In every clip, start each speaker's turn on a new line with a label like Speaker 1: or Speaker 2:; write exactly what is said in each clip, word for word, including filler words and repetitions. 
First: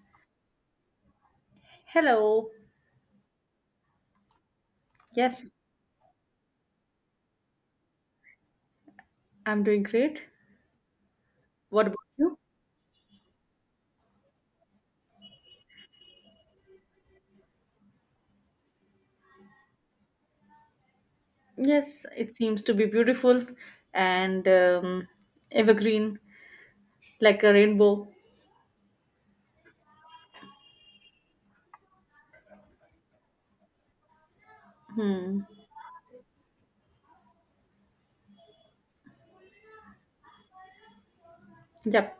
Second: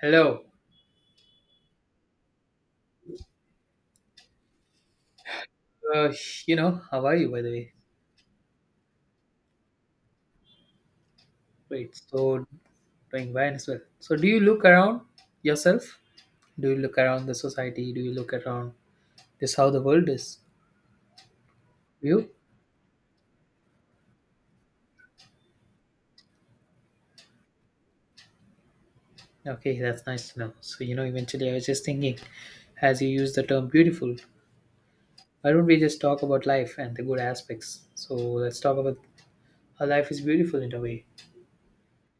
Speaker 1: Hello.
Speaker 2: Hello. Yes,
Speaker 1: Uh, you know, how are you, by the way?
Speaker 2: I'm doing great. What
Speaker 1: Great.
Speaker 2: about you?
Speaker 1: So, doing fine as well. So, do you look around yourself? Do you look around the society? Do you look around this how the world is?
Speaker 2: Yes,
Speaker 1: Do you?
Speaker 2: it seems to be beautiful and um, evergreen, like a rainbow.
Speaker 1: Okay, that's nice to know. So, you know, eventually I was just thinking, as you use the term beautiful,
Speaker 2: Hmm.
Speaker 1: why don't we just talk about life and the good aspects? So, let's talk about how life is beautiful in a way.
Speaker 2: Yep.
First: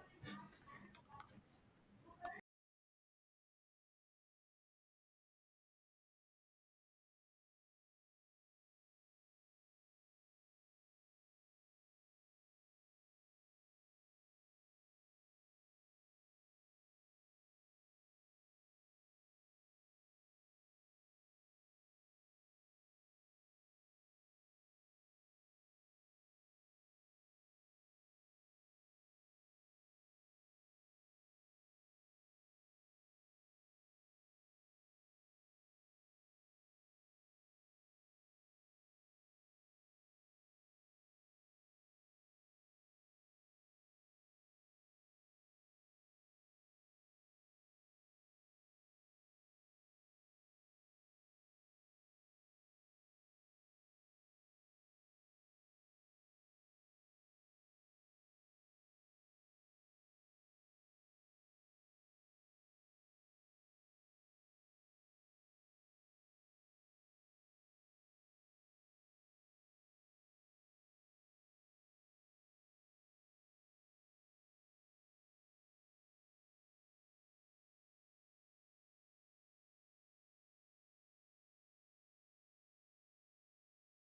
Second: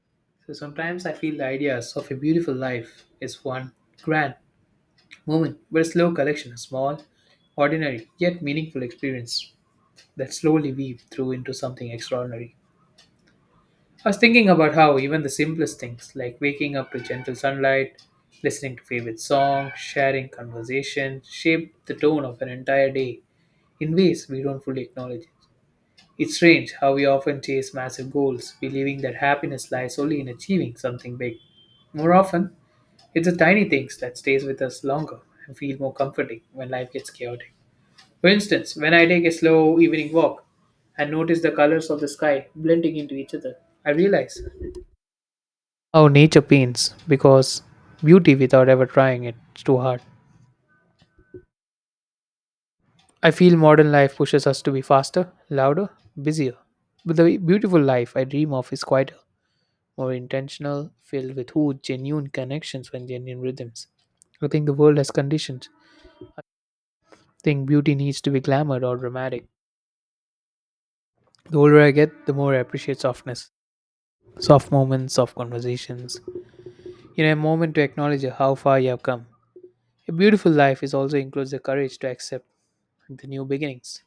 Speaker 1: So, sometimes I feel the ideas of a beautiful life is one grand moment but a slow collection, a small, ordinary, yet meaningful experience that slowly weaved through into something extraordinary. I was thinking about how even the simplest things, like waking up to gentle sunlight, listening to favorite song, sharing conversation, shape the tone of an entire day in ways we don't fully acknowledge. It's strange how we often chase massive goals, believing that happiness lies only in achieving something big. More often, it's the tiny things that stays with us longer and feel more comforting when life gets chaotic. For instance, when I take a slow evening walk and notice the colors of the sky blending into each other, I realize how nature paints because beauty without ever trying it is too hard. I feel modern life pushes us to be faster, louder, busier. But the beautiful life I dream of is quieter, more intentional, filled with who genuine connections and genuine rhythms. I think the world has conditions. Think beauty needs to be glamour or dramatic. The older I get, the more I appreciate softness. Soft moments, soft conversations, you know, a moment to acknowledge how far you have come. A beautiful life is also includes the courage to accept the new beginnings,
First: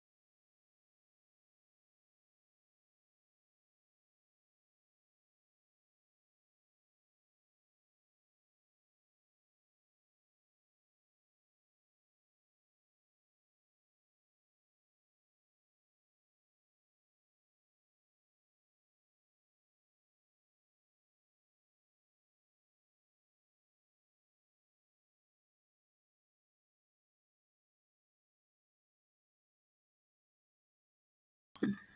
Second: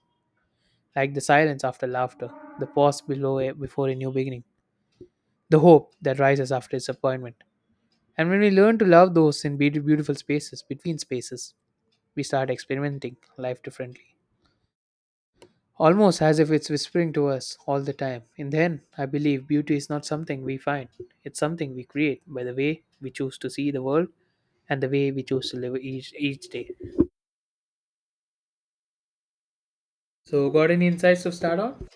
Speaker 1: like the silence after laughter, the pause below a, before a new beginning, the hope that rises after disappointment. And when we learn to love those in beauti- beautiful spaces, between spaces, we start experimenting life differently. Almost as if it's whispering to us all the time. In the end, I believe beauty is not something we find, it's something we create by the way we choose to see the world and the way we choose to live each, each day. So, got any insights to start on?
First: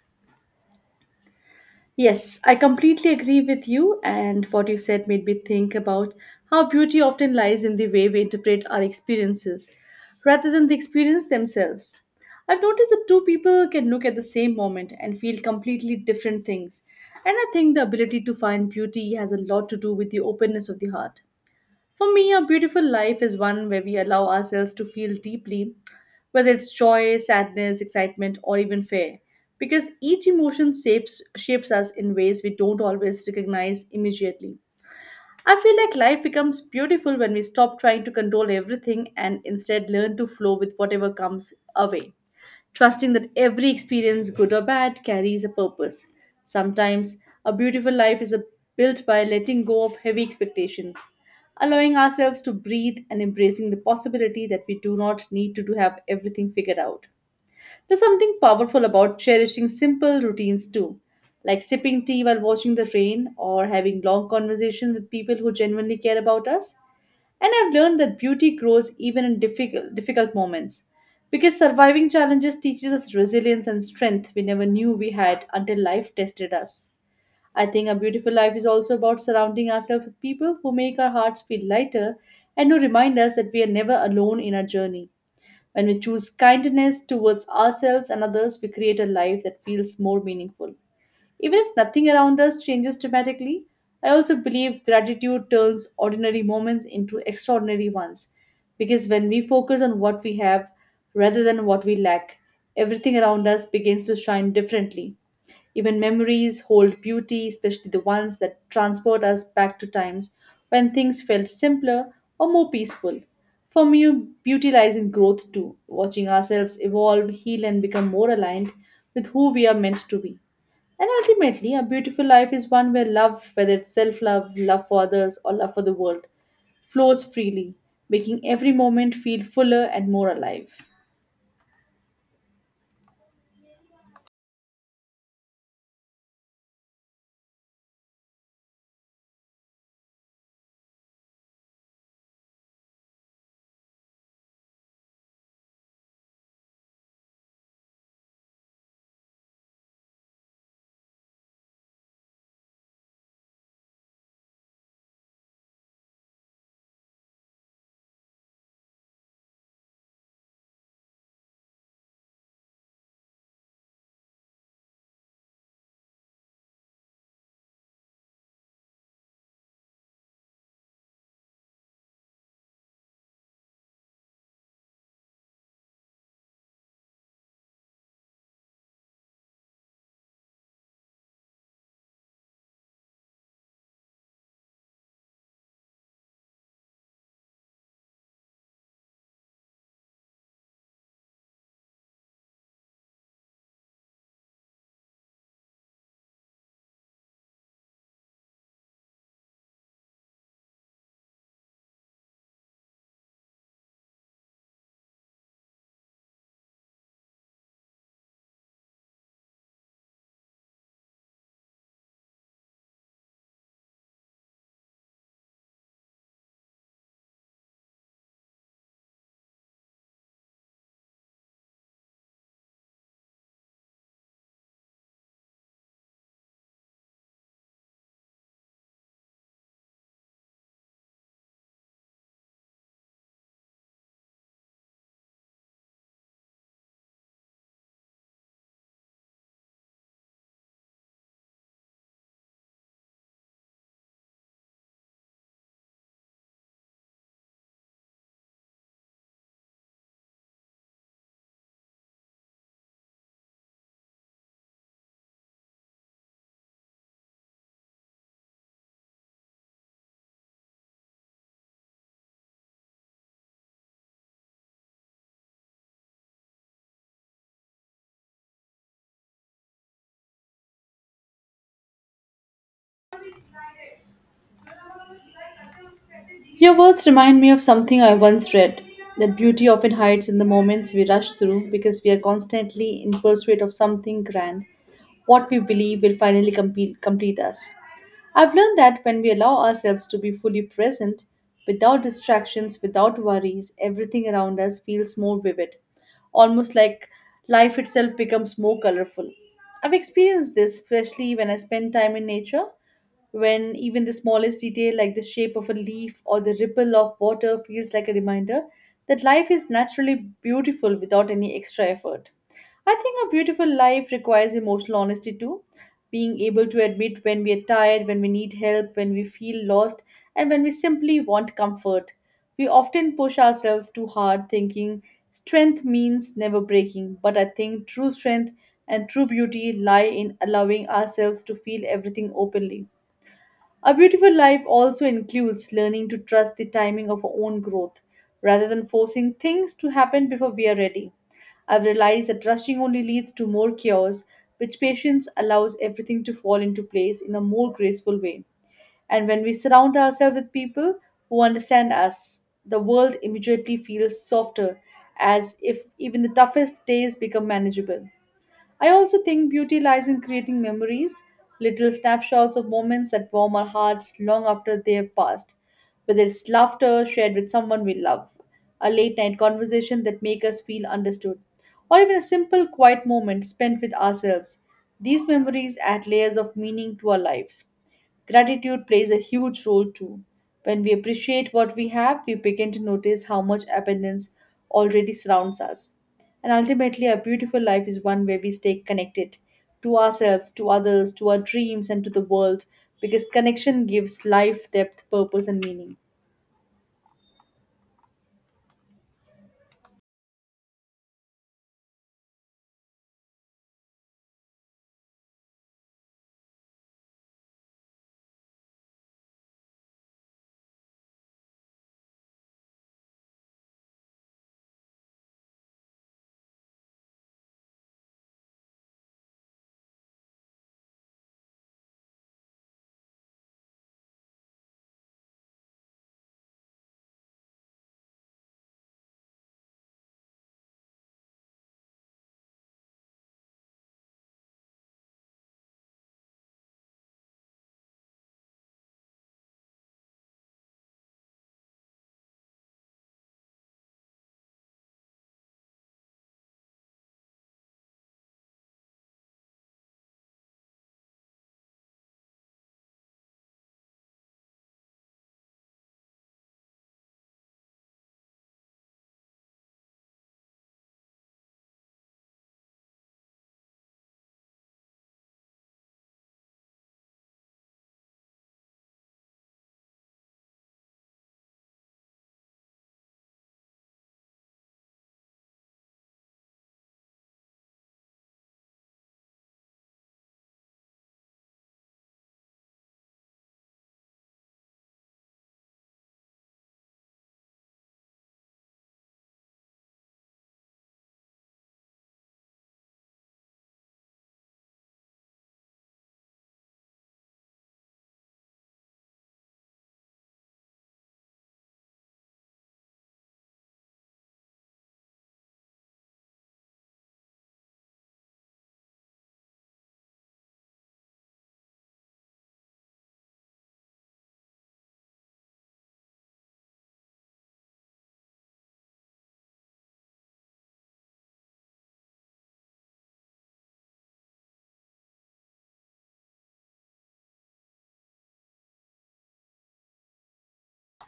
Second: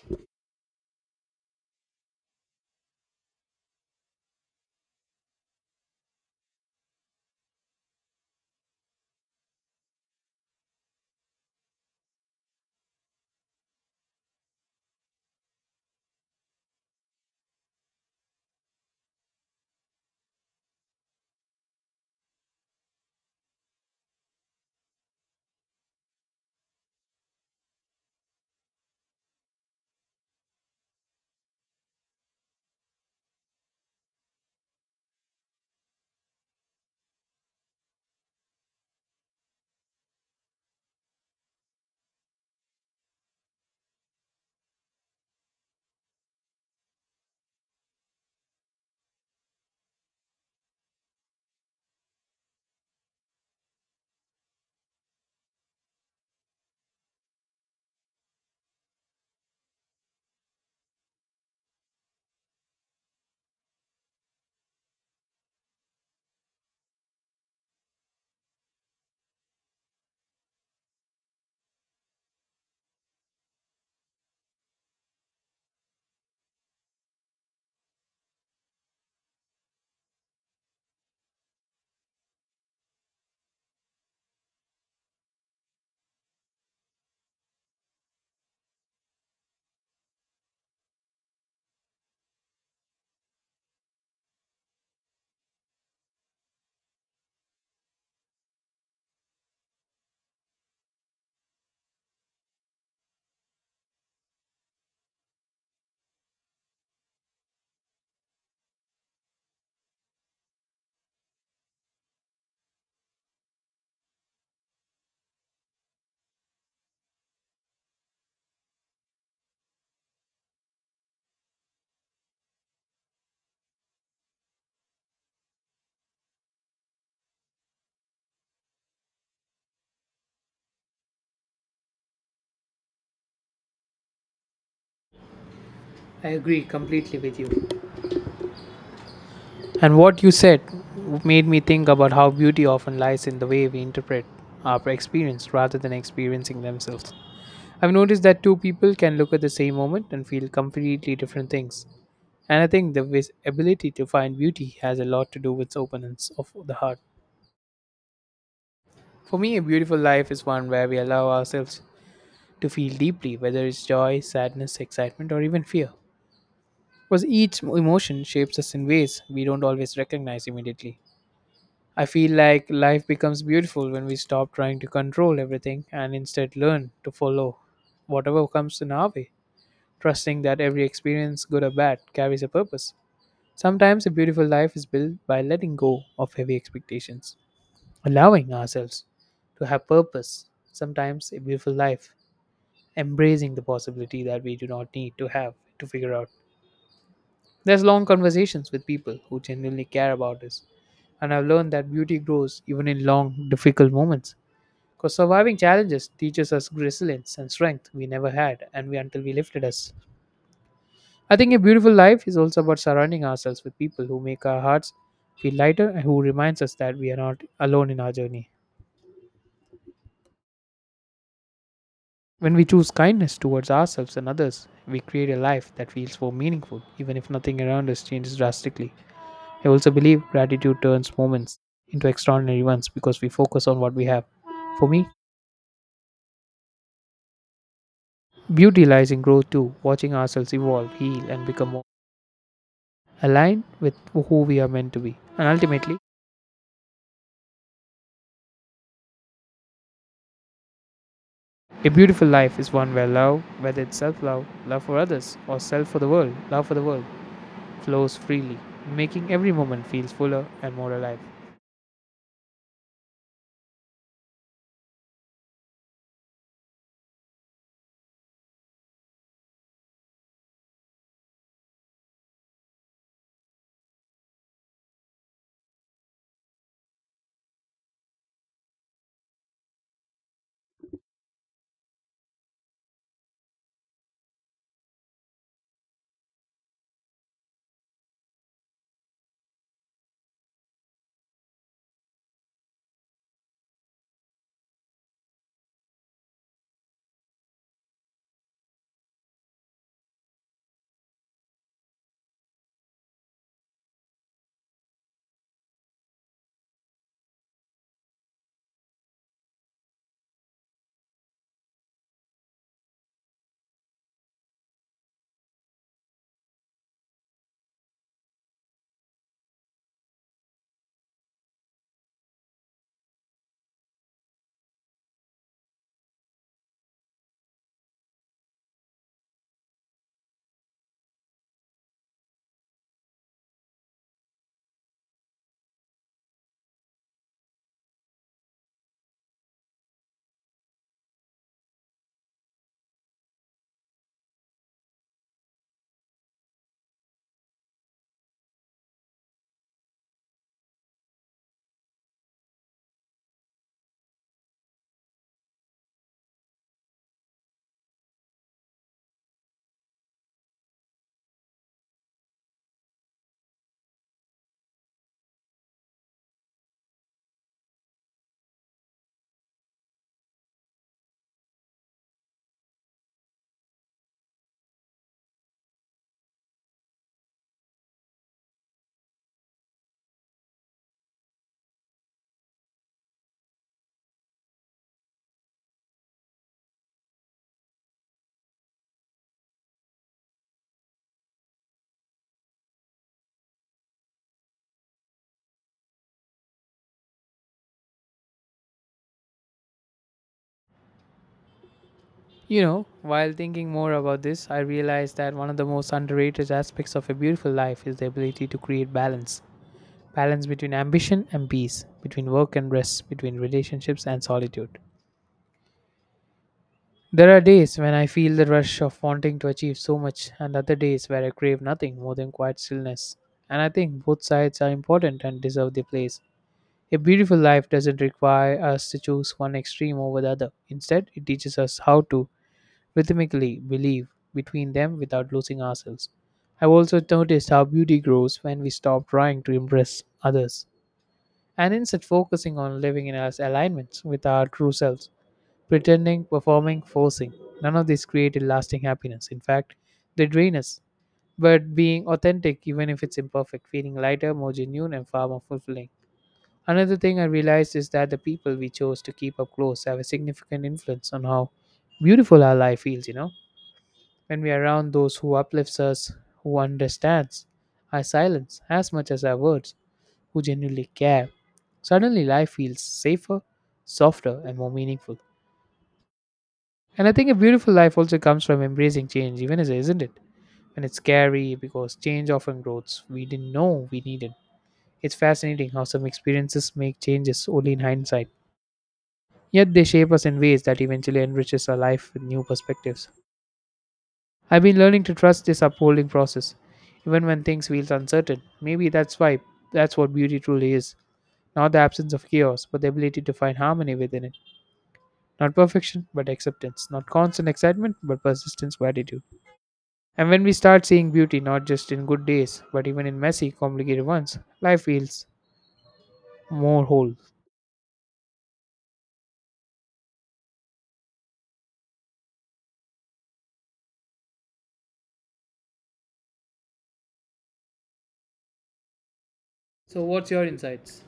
Speaker 2: Yes, I completely agree with you, and what you said made me think about how beauty often lies in the way we interpret our experiences rather than the experience themselves. I've noticed that two people can look at the same moment and feel completely different things, and I think the ability to find beauty has a lot to do with the openness of the heart. For me, a beautiful life is one where we allow ourselves to feel deeply, whether it's joy, sadness, excitement, or even fear, because each emotion shapes, shapes us in ways we don't always recognize immediately. I feel like life becomes beautiful when we stop trying to control everything and instead learn to flow with whatever comes our way trusting that every experience, good or bad, carries a purpose. Sometimes, a beautiful life is a- built by letting go of heavy expectations, allowing ourselves to breathe and embracing the possibility that we do not need to do- have everything figured out. There's something powerful about cherishing simple routines too, like sipping tea while watching the rain or having long conversations with people who genuinely care about us. And I've learned that beauty grows even in difficult, difficult moments because surviving challenges teaches us resilience and strength we never knew we had until life tested us. I think a beautiful life is also about surrounding ourselves with people who make our hearts feel lighter and who remind us that we are never alone in our journey. When we choose kindness towards ourselves and others, we create a life that feels more meaningful. Even if nothing around us changes dramatically, I also believe gratitude turns ordinary moments into extraordinary ones because when we focus on what we have rather than what we lack, everything around us begins to shine differently. Even memories hold beauty, especially the ones that transport us back to times when things felt simpler or more peaceful. For me, beauty lies in growth too, watching ourselves evolve, heal, and become more aligned with who we are meant to be. And ultimately, a beautiful life is one where love, whether it's self love, love for others, or love for the world, flows freely, making every moment feel fuller and more alive.
Speaker 1: I agree completely with you. And what you said made me think about how beauty often lies in the way we interpret our experience rather than experiencing themselves. I've noticed that two people can look at the same moment and feel completely different things. And I think the vis- ability to find beauty has a lot to do with openness of the heart. For me, a beautiful life is one where we allow ourselves to feel deeply, whether it's joy, sadness, excitement, or even fear. Because each emotion shapes us in ways we don't always recognize immediately. I feel like life becomes beautiful when we stop trying to control everything and instead learn to follow whatever comes in our way, trusting that every experience, good or bad, carries a purpose. Sometimes a beautiful life is built by letting go of heavy expectations, allowing ourselves to have purpose. Sometimes a beautiful life, embracing the possibility that we do not need to have to figure out. There's long conversations with people who genuinely care about us, and I've learned that beauty grows even in long, difficult moments. Because surviving challenges teaches us resilience and strength we never had, and we until we lifted us. I think a beautiful life is also about surrounding ourselves with people who make our hearts feel lighter and who reminds us that we are not alone in our journey. When we choose kindness towards ourselves and others, we create a life that feels more meaningful, even if nothing around us changes drastically. I also believe gratitude turns moments into extraordinary ones because we focus on what we have. For me, beauty lies in growth too, watching ourselves evolve, heal, and become more aligned with who we are meant to be. And ultimately, a beautiful life is one where love, whether it's self love, love for others, or self for the world, love for the world, flows freely, making every moment feels fuller and more alive.
Speaker 2: Your words remind me of something I once read that beauty often hides in the moments we rush through because we are constantly in pursuit of something grand. What we believe will finally complete, complete us. I've learned that when we allow ourselves to be fully present, without distractions, without worries, everything around us feels more vivid, almost like life itself becomes more colorful. I've experienced this, especially when I spend time in nature, when even the smallest detail, like the shape of a leaf or the ripple of water, feels like a reminder that life is naturally beautiful without any extra effort. I think a beautiful life requires emotional honesty too. Being able to admit when we are tired, when we need help, when we feel lost, and when we simply want comfort. We often push ourselves too hard, thinking strength means never breaking. But I think true strength and true beauty lie in allowing ourselves to feel everything openly. A beautiful life also includes learning to trust the timing of our own growth rather than forcing things to happen before we are ready. I've realized that rushing only leads to more chaos, which patience allows everything to fall into place in a more graceful way. And when we surround ourselves with people who understand us, the world immediately feels softer, as if even the toughest days become manageable. I also think beauty lies in creating memories, little snapshots of moments that warm our hearts long after they have passed, whether it's laughter shared with someone we love, a late night conversation that make us feel understood, or even a simple quiet moment spent with ourselves. These memories add layers of meaning to our lives. Gratitude plays a huge role too. When we appreciate what we have, we begin to notice how much abundance already surrounds us. And ultimately, a beautiful life is one where we stay connected to ourselves, to others, to our dreams, and to the world because connection gives life depth, purpose, and meaning.
Speaker 1: You know, while thinking more about this, I realized that one of the most underrated aspects of a beautiful life is the ability to create balance balance between ambition and peace, between work and rest, between relationships and solitude. There are days when I feel the rush of wanting to achieve so much, and other days where I crave nothing more than quiet stillness. And I think both sides are important and deserve their place. A beautiful life doesn't require us to choose one extreme over the other. Instead, it teaches us how to rhythmically believe between them without losing ourselves. I've also noticed how beauty grows when we stop trying to impress others and instead focusing on living in us alignments with our true selves, pretending, performing, forcing. None of these created lasting happiness. In fact, they drain us. But being authentic, even if it's imperfect, feeling lighter, more genuine, and far more fulfilling. Another thing I realized is that the people we chose to keep up close have a significant influence on how beautiful our life feels, you know. When we are around those who uplifts us, who understands our silence as much as our words, who genuinely care, suddenly life feels safer, softer, and more meaningful. And I think a beautiful life also comes from embracing change, even as isn't it? And it's scary because change often grows we didn't know we needed. It's fascinating how some experiences make changes only in hindsight, yet they shape us in ways that eventually enriches our life with new perspectives. I've been learning to trust this upholding process, even when things feels uncertain. Maybe that's why that's what beauty truly is, not the absence of chaos, but the ability to find harmony within it. Not perfection, but acceptance. Not constant excitement, but persistence, gratitude. And when we start seeing beauty not just in good days, but even in messy, complicated ones, life feels more whole. So, what's your insights?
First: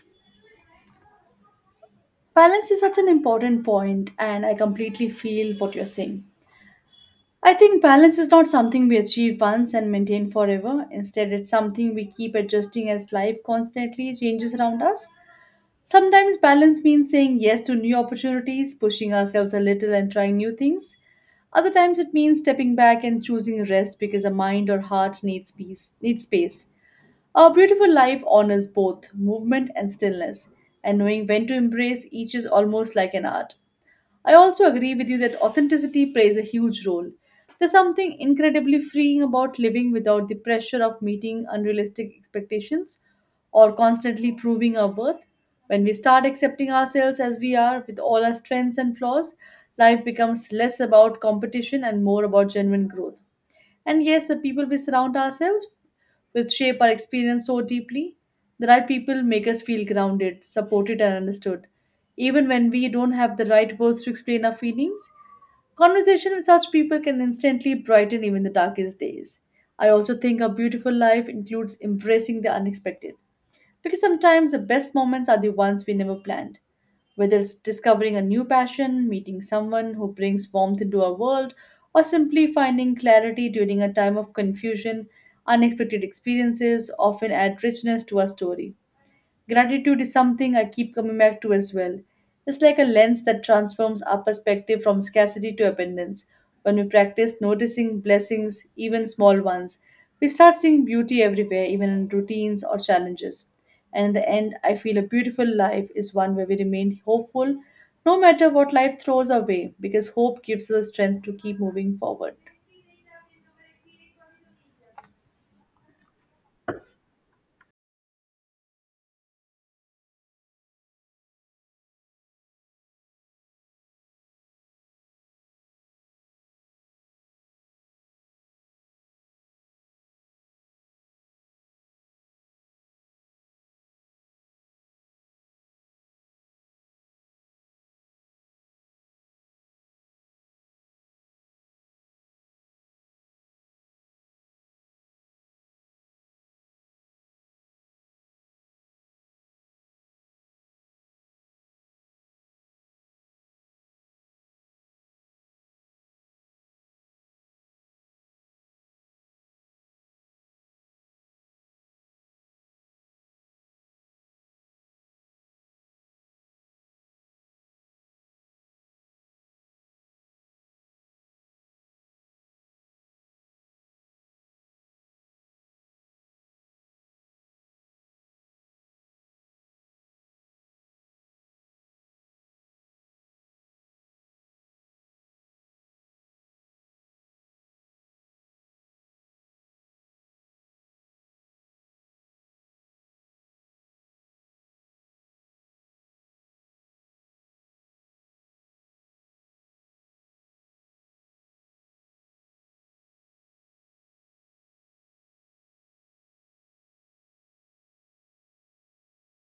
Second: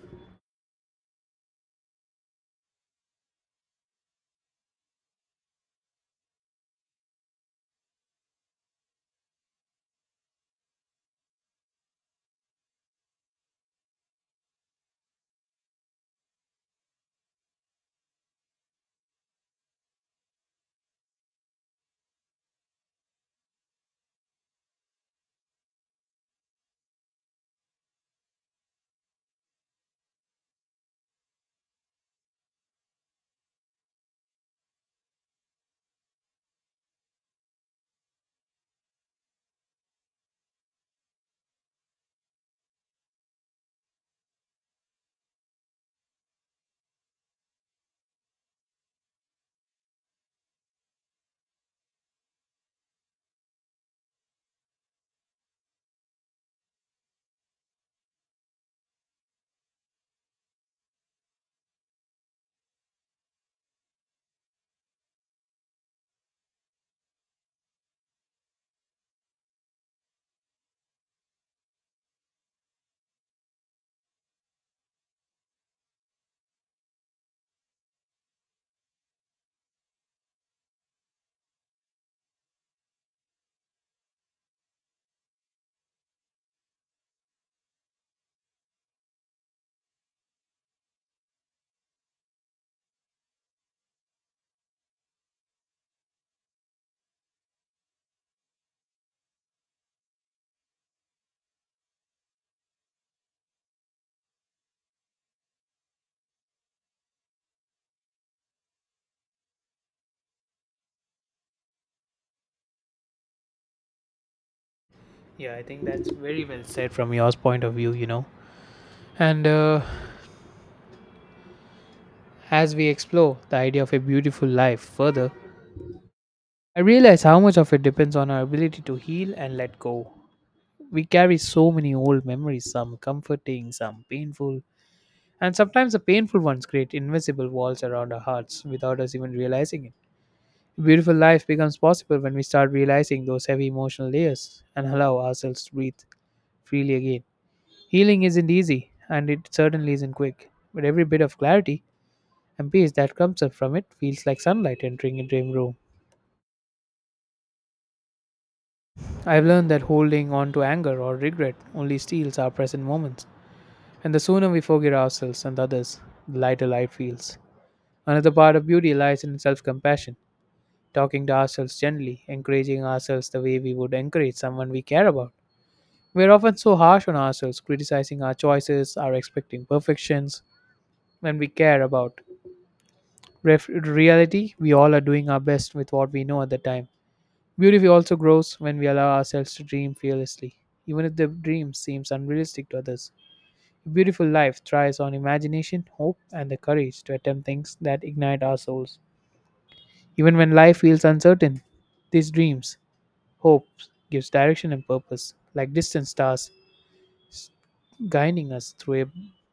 Speaker 2: Balance is such an important point, and I completely feel what you're saying. I think balance is not something we achieve once and maintain forever. Instead, it's something we keep adjusting as life constantly changes around us. Sometimes balance means saying yes to new opportunities, pushing ourselves a little, and trying new things. Other times, it means stepping back and choosing rest because a mind or heart needs peace, needs space. Our beautiful life honors both movement and stillness, and knowing when to embrace each is almost like an art. I also agree with you that authenticity plays a huge role. There's something incredibly freeing about living without the pressure of meeting unrealistic expectations or constantly proving our worth. When we start accepting ourselves as we are, with all our strengths and flaws, life becomes less about competition and more about genuine growth. And yes, the people we surround ourselves with shape our experience so deeply. The right people make us feel grounded, supported, and understood. Even when we don't have the right words to explain our feelings, conversation with such people can instantly brighten even the darkest days. I also think a beautiful life includes embracing the unexpected, because sometimes the best moments are the ones we never planned. Whether it's discovering a new passion, meeting someone who brings warmth into our world, or simply finding clarity during a time of confusion, unexpected experiences often add richness to our story. Gratitude is something I keep coming back to as well. It's like a lens that transforms our perspective from scarcity to abundance. When we practice noticing blessings, even small ones, we start seeing beauty everywhere, even in routines or challenges. And in the end, I feel a beautiful life is one where we remain hopeful no matter what life throws our way, because hope gives us strength to keep moving forward.
Speaker 1: Yeah, I think that's very well said from yours point of view, you know. And uh, As we explore the idea of a beautiful life further, I realize how much of it depends on our ability to heal and let go. We carry so many old memories, some comforting, some painful, and sometimes the painful ones create invisible walls around our hearts without us even realizing it. Beautiful life becomes possible when we start realizing those heavy emotional layers and allow ourselves to breathe freely again. Healing isn't easy, and it certainly isn't quick, but every bit of clarity and peace that comes up from it feels like sunlight entering a dim room. I've learned that holding on to anger or regret only steals our present moments, and the sooner we forgive ourselves and others, the lighter life feels. Another part of beauty lies in self compassion talking to ourselves gently, encouraging ourselves the way we would encourage someone we care about. We're often so harsh on ourselves, criticizing our choices, our expecting perfections when we care about. Ref- reality, we all are doing our best with what we know at the time. Beauty also grows when we allow ourselves to dream fearlessly, even if the dream seems unrealistic to others. A beautiful life thrives on imagination, hope, and the courage to attempt things that ignite our souls. Even when life feels uncertain, these dreams hope gives direction and purpose, like distant stars guiding us through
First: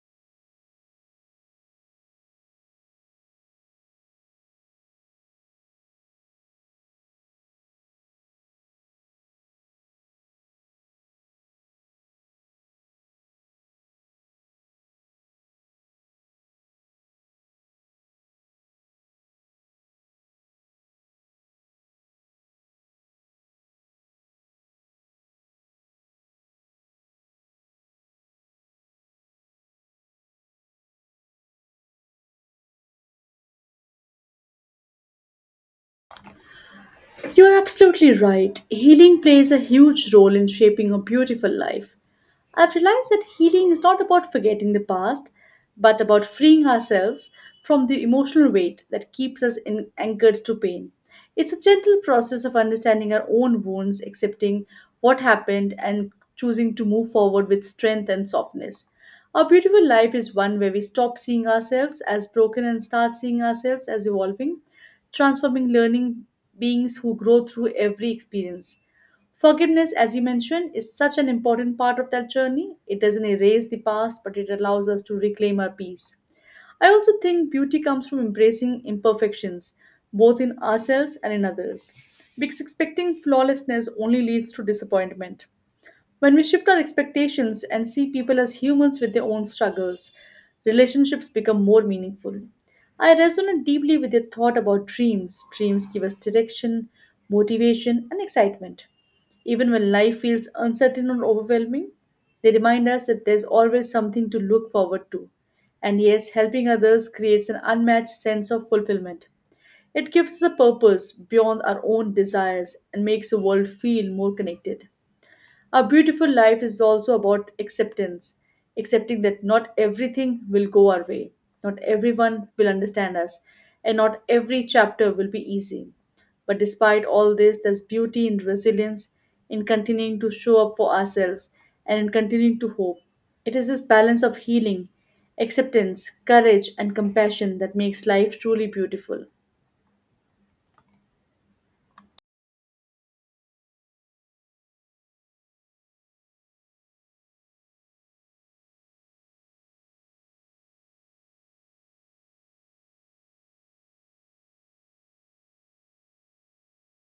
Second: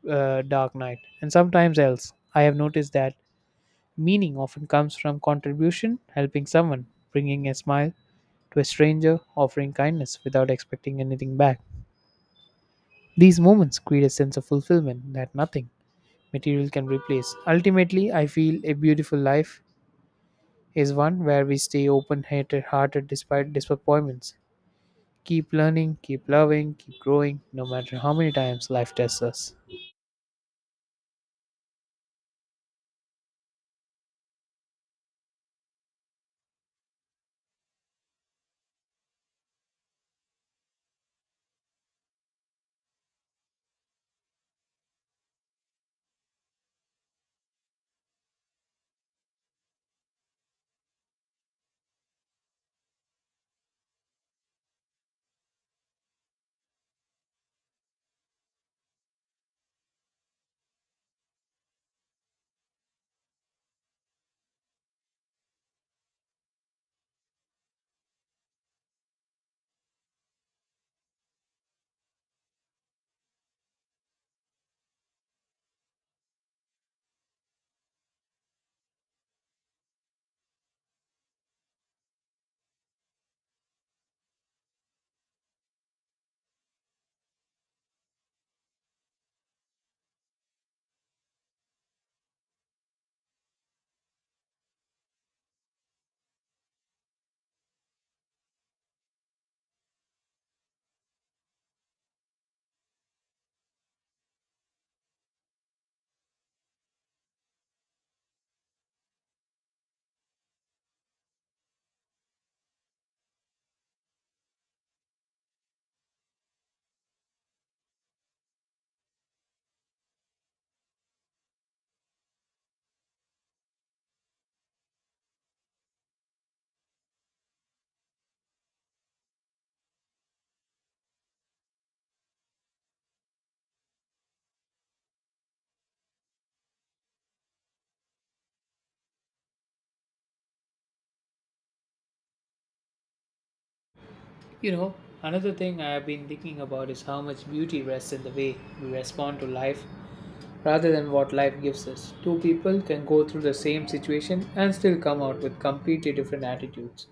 Speaker 1: a uh, dark night. And sometimes else, I have noticed that meaning often comes from contribution, helping someone, bringing a smile to a stranger, offering kindness without expecting anything back. These moments create a sense of fulfillment that nothing material can replace. Ultimately, I feel a beautiful life is one where we stay open hearted despite disappointments. Keep learning, keep loving, keep growing, no matter how many times life tests us.
Speaker 2: You're absolutely right. Healing plays a huge role in shaping a beautiful life. I've realized that healing is not about forgetting the past, but about freeing ourselves from the emotional weight that keeps us in- anchored to pain. It's a gentle process of understanding our own wounds, accepting what happened, and choosing to move forward with strength and softness. Our beautiful life is one where we stop seeing ourselves as broken and start seeing ourselves as evolving, transforming, learning, beings who grow through every experience. Forgiveness, as you mentioned, is such an important part of that journey. It doesn't erase the past, but it allows us to reclaim our peace. I also think beauty comes from embracing imperfections, both in ourselves and in others, because expecting flawlessness only leads to disappointment. When we shift our expectations and see people as humans with their own struggles, relationships become more meaningful. I resonate deeply with your thought about dreams. Dreams give us direction, motivation, and excitement. Even when life feels uncertain or overwhelming, they remind us that there's always something to look forward to. And yes, helping others creates an unmatched sense of fulfillment. It gives us a purpose beyond our own desires and makes the world feel more connected. A beautiful life is also about acceptance, accepting that not everything will go our way, not everyone will understand us, and not every chapter will be easy. But despite all this, there's beauty in resilience, in continuing to show up for ourselves, and in continuing to hope. It is this balance of healing, acceptance, courage, and compassion that makes life truly beautiful.
Speaker 1: You know, another thing I have been thinking about is how much beauty rests in the way we respond to life rather than what life gives us. Two people can go through the same situation and still come out with completely different attitudes.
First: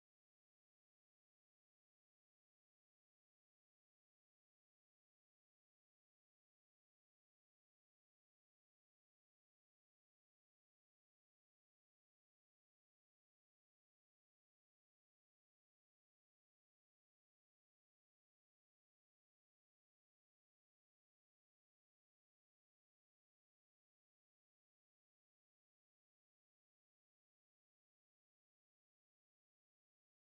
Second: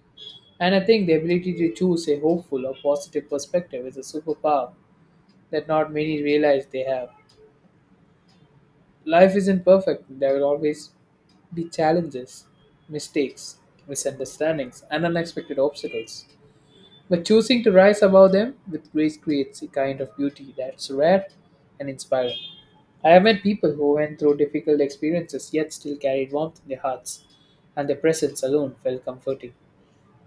Speaker 1: And I think the ability to choose a hopeful or positive perspective is a superpower that not many realize they have. Life isn't perfect. There will always be challenges, mistakes, misunderstandings, and unexpected obstacles. But choosing to rise above them with grace creates a kind of beauty that's rare and inspiring. I have met people who went through difficult experiences yet still carried warmth in their hearts, and their presence alone felt comforting.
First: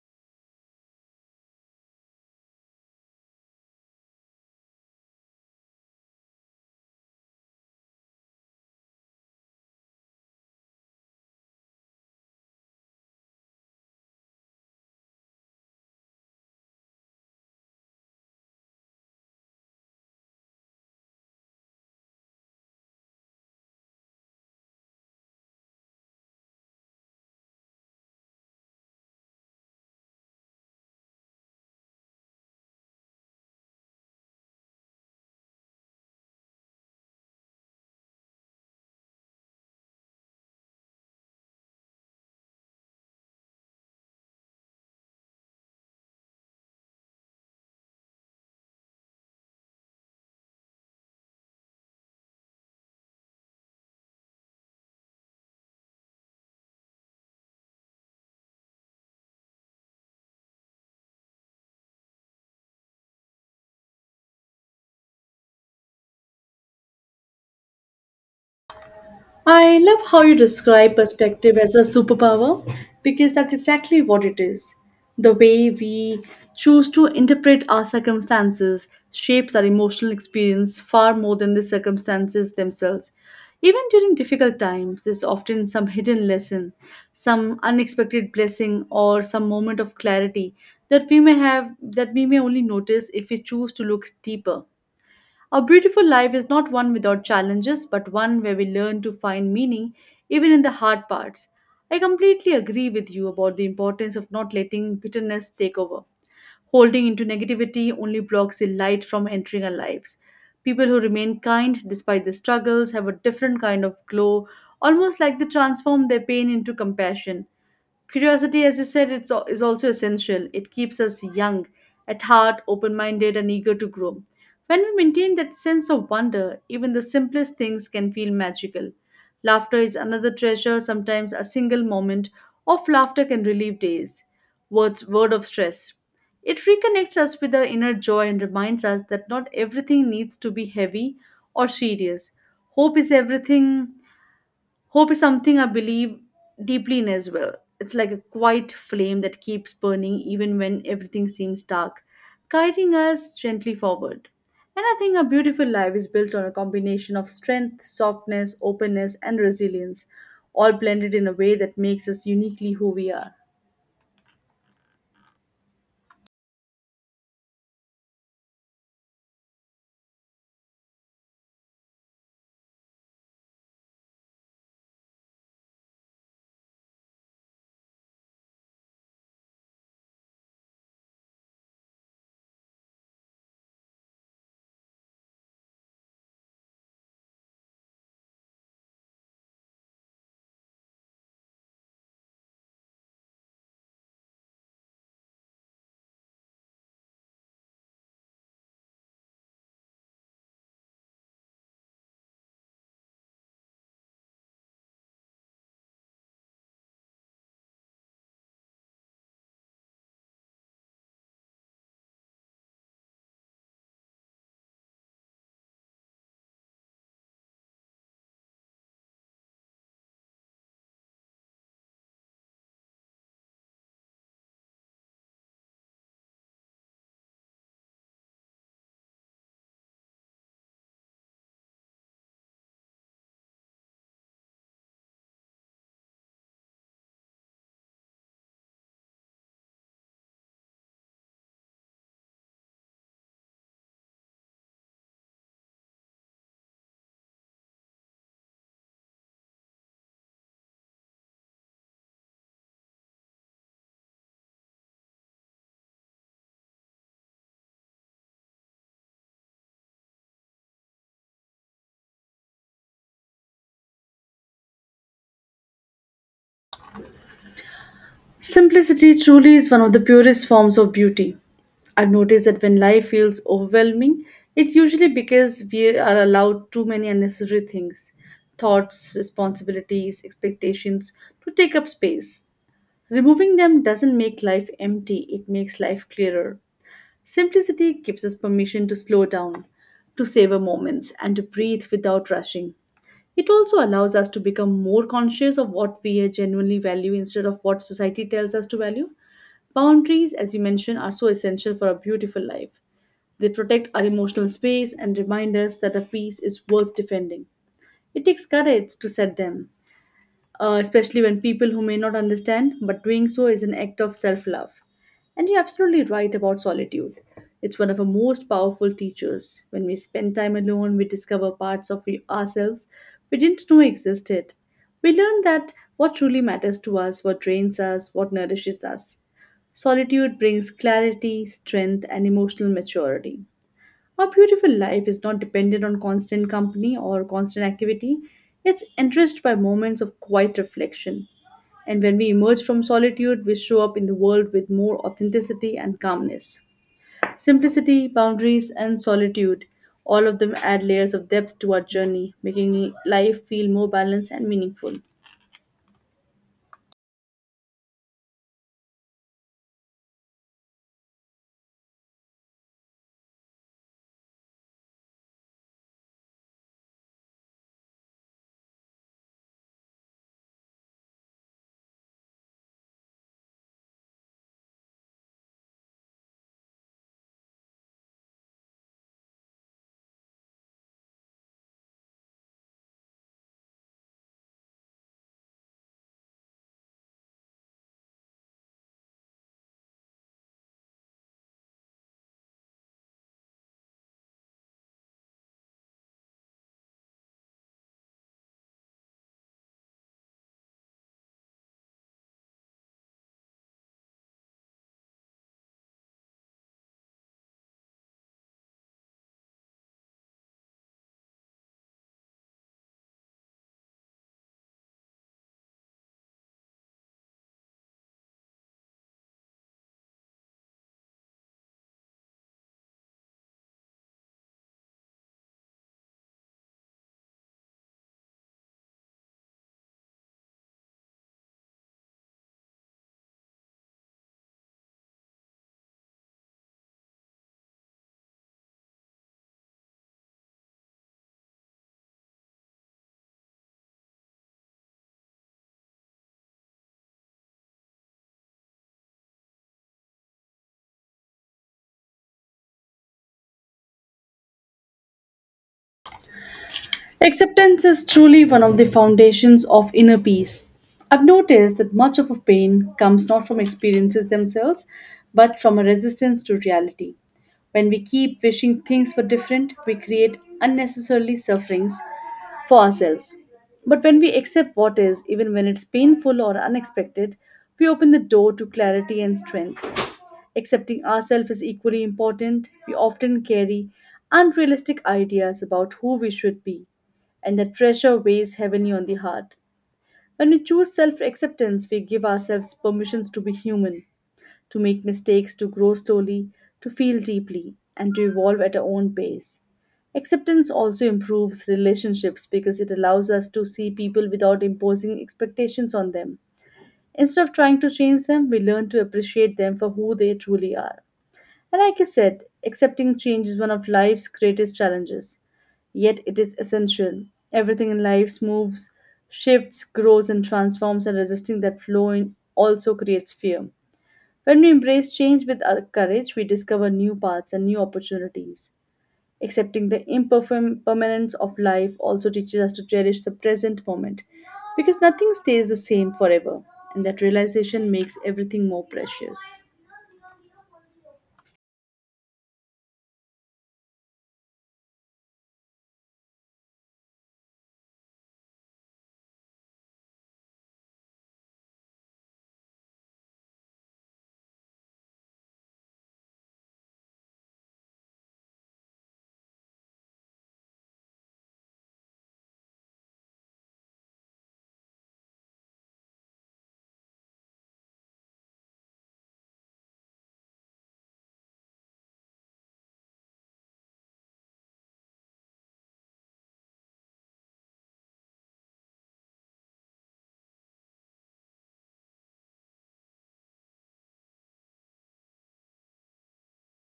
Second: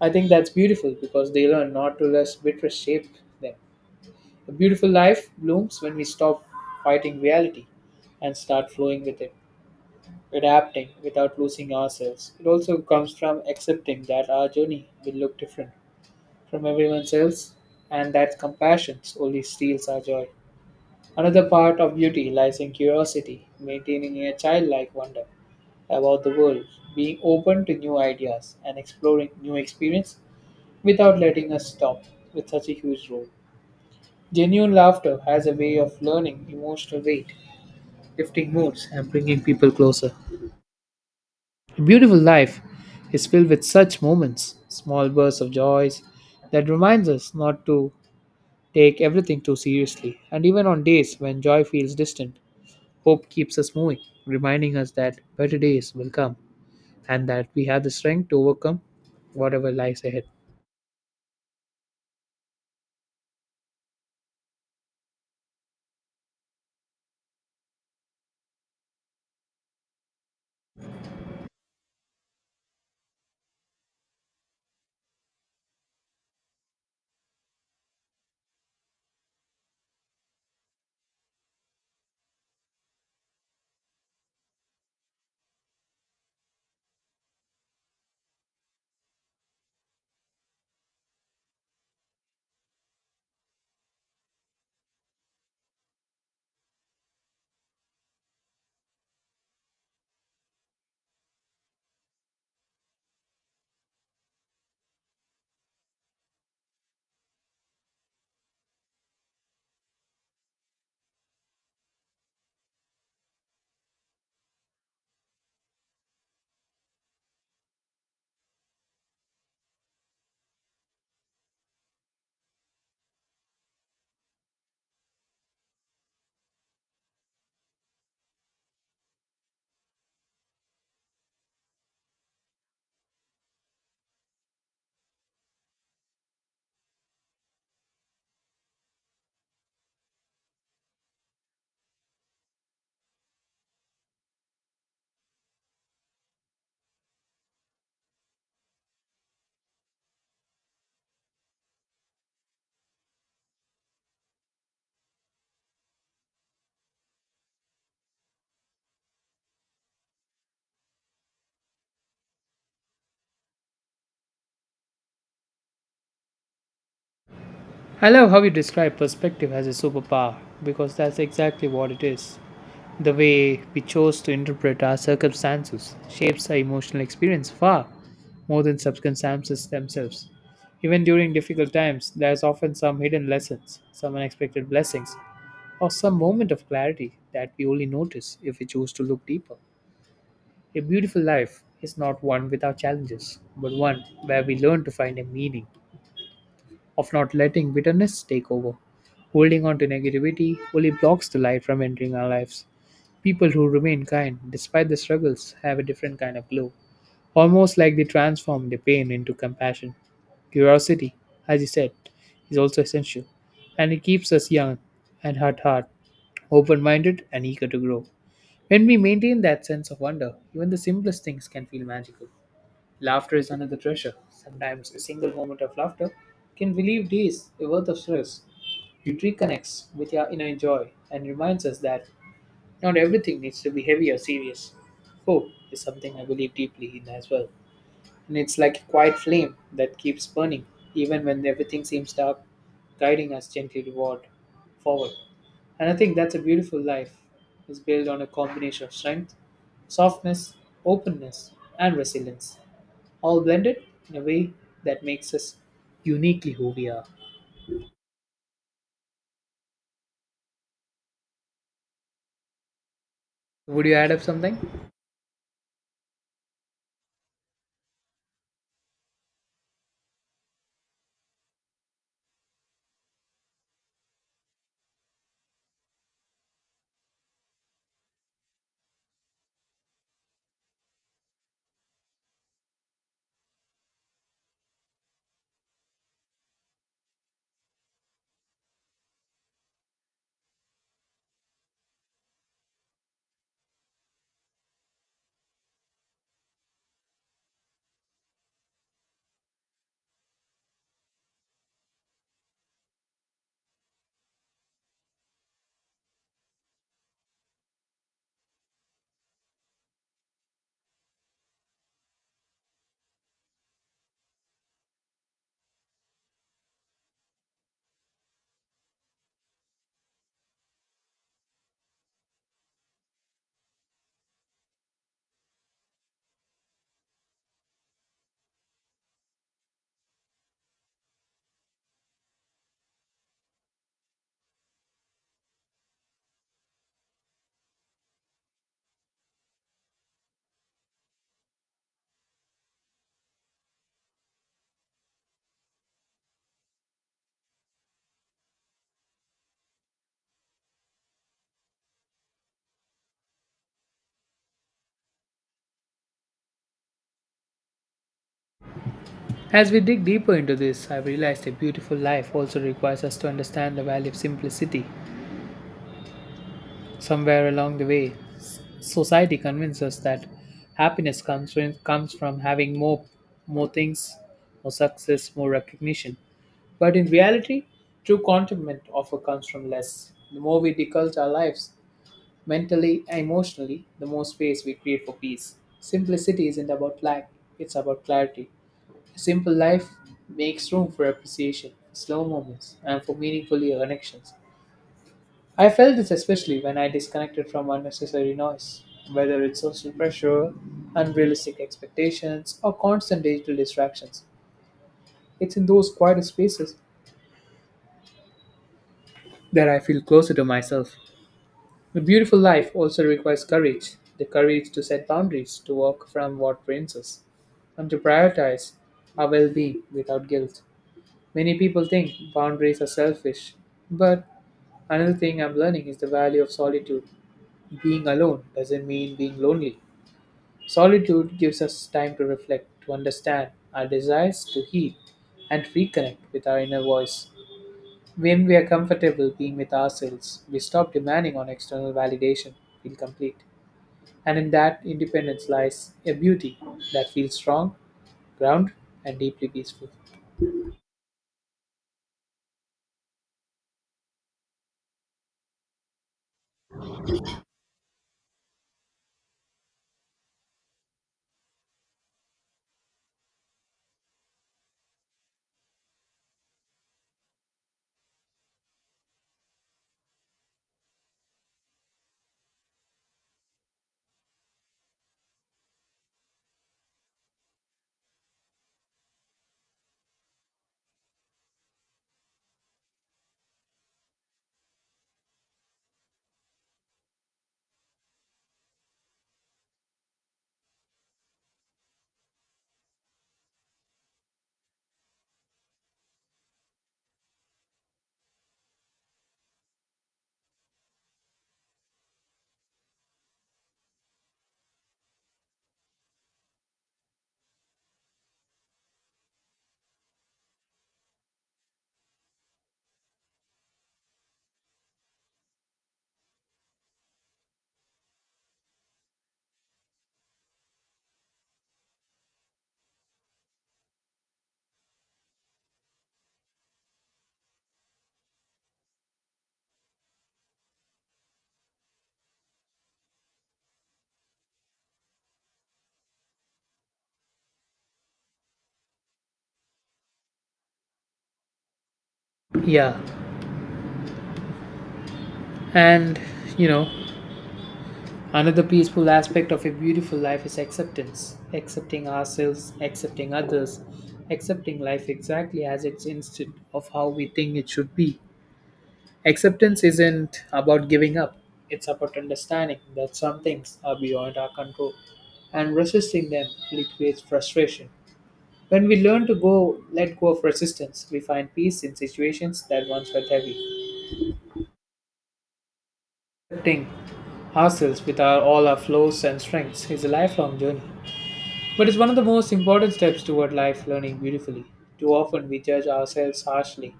Speaker 1: I think that's beautiful because they learn not to let bitterness shape them. A beautiful life blooms when we stop fighting reality and start flowing with it, adapting without losing ourselves. It also comes from accepting that our journey will look different from everyone else and that compassion only steals our joy. Another part of beauty lies in curiosity, maintaining a childlike wonder about the world, being open to new ideas and exploring new experience without letting us stop with such a huge role. Genuine laughter has a way of learning emotional weight, lifting moods and bringing people closer. A beautiful life is filled with such moments, small bursts of joys that reminds us not to take everything too seriously. And even on days when joy feels distant, hope keeps us moving, reminding us that better days will come and that we have the strength to overcome whatever lies ahead.
Speaker 2: I love how you describe perspective as a superpower because that's exactly what it is. The way we choose to interpret our circumstances shapes our emotional experience far more than the circumstances themselves. Even during difficult times, there's often some hidden lesson, some unexpected blessing, or some moment of clarity that we may have that we may only notice if we choose to look deeper. A beautiful life is not one without challenges, but one where we learn to find meaning even in the hard parts. I completely agree with you about the importance of not letting bitterness take over. Holding into negativity only blocks the light from entering our lives. People who remain kind despite their struggles have a different kind of glow, almost like they transform their pain into compassion. Curiosity, as you said, it's, al- is also essential. It keeps us young, at heart, open minded, and eager to grow. When we maintain that sense of wonder, even the simplest things can feel magical. Laughter is another treasure. Sometimes a single moment of laughter can relieve days. Words, word of stress. It reconnects us with our inner joy and reminds us that not everything needs to be heavy or serious. Hope is everything. Hope is something I believe deeply in as well. It's like a quiet flame that keeps burning even when everything seems dark, guiding us gently forward. And I think a beautiful life is built on a combination of strength, softness, openness, and resilience, all blended in a way that makes us uniquely who we are.
Speaker 1: I love how you describe perspective as a superpower because that's exactly what it is. The way we chose to interpret our circumstances shapes our emotional experience far more than circumstances themselves. Even during difficult times, there's often some hidden lessons, some unexpected blessings, or some moment of clarity that we only notice if we choose to look deeper. A beautiful life is not one without challenges, but one where we learn to find a meaning of not letting bitterness take over. Holding on to negativity only blocks the light from entering our lives. People who remain kind despite the struggles have a different kind of glow, almost like they transform their pain into compassion. Curiosity, as you said, is also essential, and it keeps us young and hard heart, open minded, and eager to grow. When we maintain that sense of wonder, even the simplest things can feel magical. Laughter is another treasure. Sometimes a single moment of laughter can relieve days a worth of stress. It reconnects with our inner joy and reminds us that not everything needs to be heavy or serious. Hope is something I believe deeply in as well. And it's like a quiet flame that keeps burning, even when everything seems dark, guiding us gently toward forward. And I think that's a beautiful life is built on a combination of strength, softness, openness, and resilience, all blended in a way that makes us uniquely who we are. Would you add up something?
Speaker 2: Simplicity truly is one of the purest forms of beauty. I've noticed that when life feels overwhelming, it usually because we are allowed too many unnecessary things, thoughts, responsibilities, expectations to take up space. Removing them doesn't make life empty, it makes life clearer. Simplicity gives us permission to slow down, to savor moments, and to breathe without rushing. It also allows us to become more conscious of what we genuinely value instead of what society tells us to value. Boundaries, as you mentioned, are so essential for a beautiful life. They protect our emotional space and remind us that a peace is worth defending. It takes courage to set them, uh, especially when people who may not understand, but doing so is an act of self love. And you're absolutely right about solitude. It's one of our most powerful teachers. When we spend time alone, we discover parts of we- ourselves we didn't know existed. We learn that what truly matters to us, what drains us, what nourishes us. Solitude brings clarity, strength, and emotional maturity. Our beautiful life is not dependent on constant company or constant activity. It's enriched by moments of quiet reflection. And when we emerge from solitude, we show up in the world with more authenticity and calmness. Simplicity, boundaries, and solitude, all of them add layers of depth to our journey, making life feel more balanced and meaningful.
Speaker 1: As we dig deeper into this, I realized that beautiful life also requires us to understand the value of simplicity. Somewhere along the way, s- society convinces us that happiness comes from, comes from having more, more things, more success, more recognition. But in reality, true contentment often comes from less. The more we decult our lives, mentally, emotionally, the more space we create for peace. Simplicity isn't about lack, it's about clarity. Simple life makes room for appreciation, slow moments, and for meaningful connections. I felt this especially when I disconnected from unnecessary noise, whether it's social pressure, unrealistic expectations, or constant digital distractions. It's in those quieter spaces that I feel closer to myself. A beautiful life also requires courage, the courage to set boundaries, to walk from what drains us, and to prioritize our well being without guilt. Many people think boundaries are selfish, but another thing I'm learning is the value of solitude. Being alone doesn't mean being lonely. Solitude gives us time to reflect, to understand our desires, to heal, and reconnect with our inner voice. When we are comfortable being with ourselves, we stop demanding on external validation, feel complete. And in that independence lies a beauty that feels strong, grounded, and deeply peaceful.
Speaker 2: Acceptance is truly one of the foundations of inner peace. I've noticed that much of our pain comes not from experiences themselves, but from a resistance to reality. When we keep wishing things were different, we create unnecessarily sufferings for ourselves. But when we accept what is, even when it's painful or unexpected, we open the door to clarity and strength. Accepting ourselves is equally important. We often carry unrealistic ideas about who we should be, and that pressure weighs heavily on the heart. When we choose self acceptance, we give ourselves permissions to be human, to make mistakes, to grow slowly, to feel deeply, and to evolve at our own pace. Acceptance also improves relationships because it allows us to see people without imposing expectations on them. Instead of trying to change them, we learn to appreciate them for who they truly are. And like you said, accepting change is one of life's greatest challenges, yet it is essential. Everything in life moves, shifts, grows, and transforms, and resisting that flow in also creates fear. When we embrace change with uh, courage, we discover new paths and new opportunities. Accepting the impermanence of life also teaches us to cherish the present moment because nothing stays the same forever, and that realization makes everything more precious.
Speaker 1: Yeah, and you know, another peaceful aspect of a beautiful life is acceptance, accepting ourselves, accepting others, accepting life exactly as it's instead of how we think it should be. Acceptance isn't about giving up, it's about understanding that some things are beyond our control and resisting them only creates frustration. When we learn to go let go of resistance, we find peace in situations that once felt heavy. Accepting ourselves with our, all our flaws and strengths is a lifelong journey, but it's one of the most important steps toward life learning beautifully. Too often we judge ourselves harshly,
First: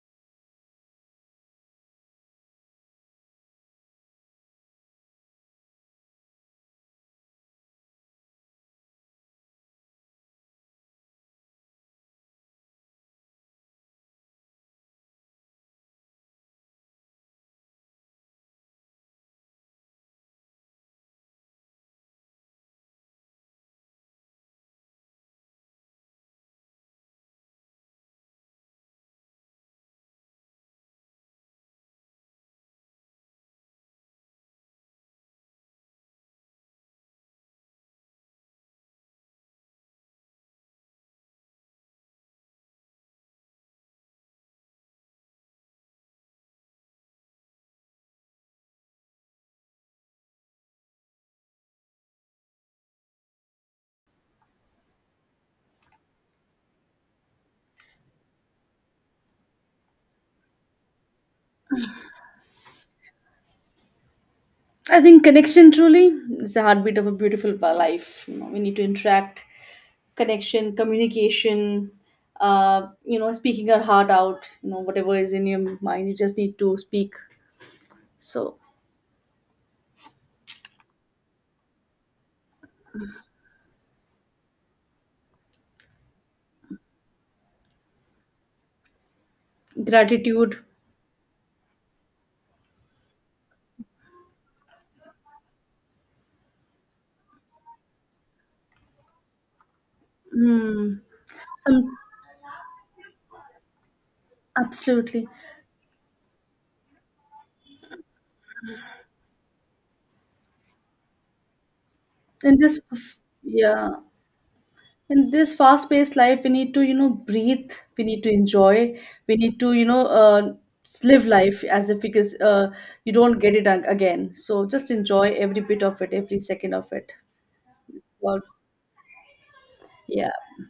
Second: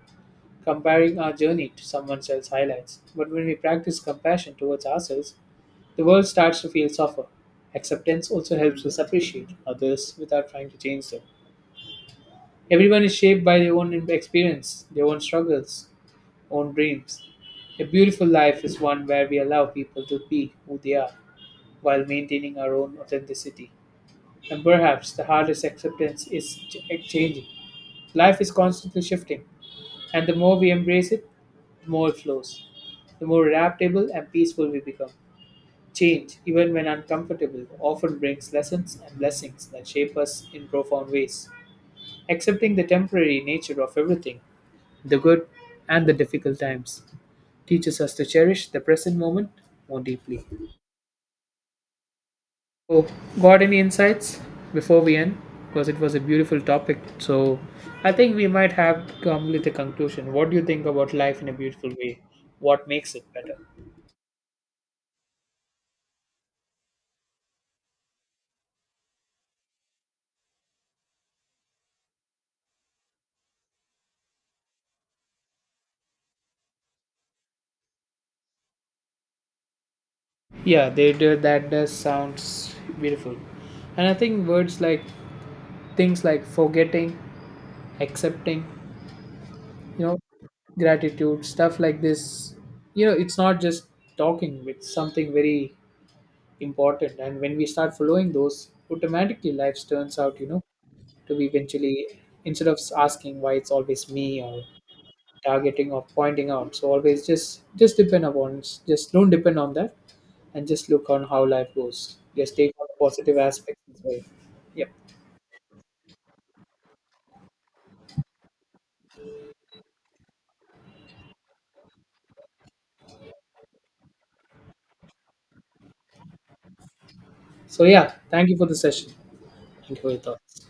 Speaker 1: comparing our journey to someone else's highlights. But when we practice compassion towards ourselves, the world starts to feel softer. Acceptance also helps us appreciate others without trying to change them. Everyone is shaped by their own experience, their own struggles, own dreams. A beautiful life is one where we allow people to be who they are while maintaining our own authenticity. And perhaps the hardest acceptance is ch- eh, changing. Life is constantly shifting, and the more we embrace it, the more it flows, the more adaptable and peaceful we become. Change, even when uncomfortable, often brings lessons and blessings that shape us in profound ways. Accepting the temporary nature of everything, the good and the difficult times, teaches us to cherish the present moment more deeply. So, got any insights before we end? Because it was a beautiful topic. So, I think we might have come with a conclusion. What do you think about life in a beautiful way? What makes it better?
Speaker 2: I think connection truly is the heartbeat of a beautiful pa- life. You know, we need to interact, connection, communication. Uh, you know, speaking our heart out. You know, whatever is in your mind, you just need to speak. So
Speaker 1: Yeah, they do, that does sounds beautiful. And I think words like things like forgetting, accepting, you know,
Speaker 2: gratitude.
Speaker 1: gratitude, stuff like this, you know, it's not just talking, it's something very important. And when we start following those, automatically life turns out, you know,
Speaker 2: Hmm.
Speaker 1: to be
Speaker 2: Some
Speaker 1: eventually instead of asking why it's always me, or
Speaker 2: absolutely.
Speaker 1: targeting or pointing out. So always just just depend upon, just don't depend on that and just look on how life goes, just
Speaker 2: In
Speaker 1: take
Speaker 2: this,
Speaker 1: on the positive aspects
Speaker 2: yeah.
Speaker 1: as well. Yep.
Speaker 2: In this fast paced life, we need to, you know, breathe. We need to enjoy. We need to, you know, uh, live life as if, because uh, you don't get it ag- again, so just enjoy every bit of it, every second of it.
Speaker 1: So yeah,
Speaker 2: Well,
Speaker 1: thank you for the session. Thank you for your
Speaker 2: yeah.
Speaker 1: thoughts.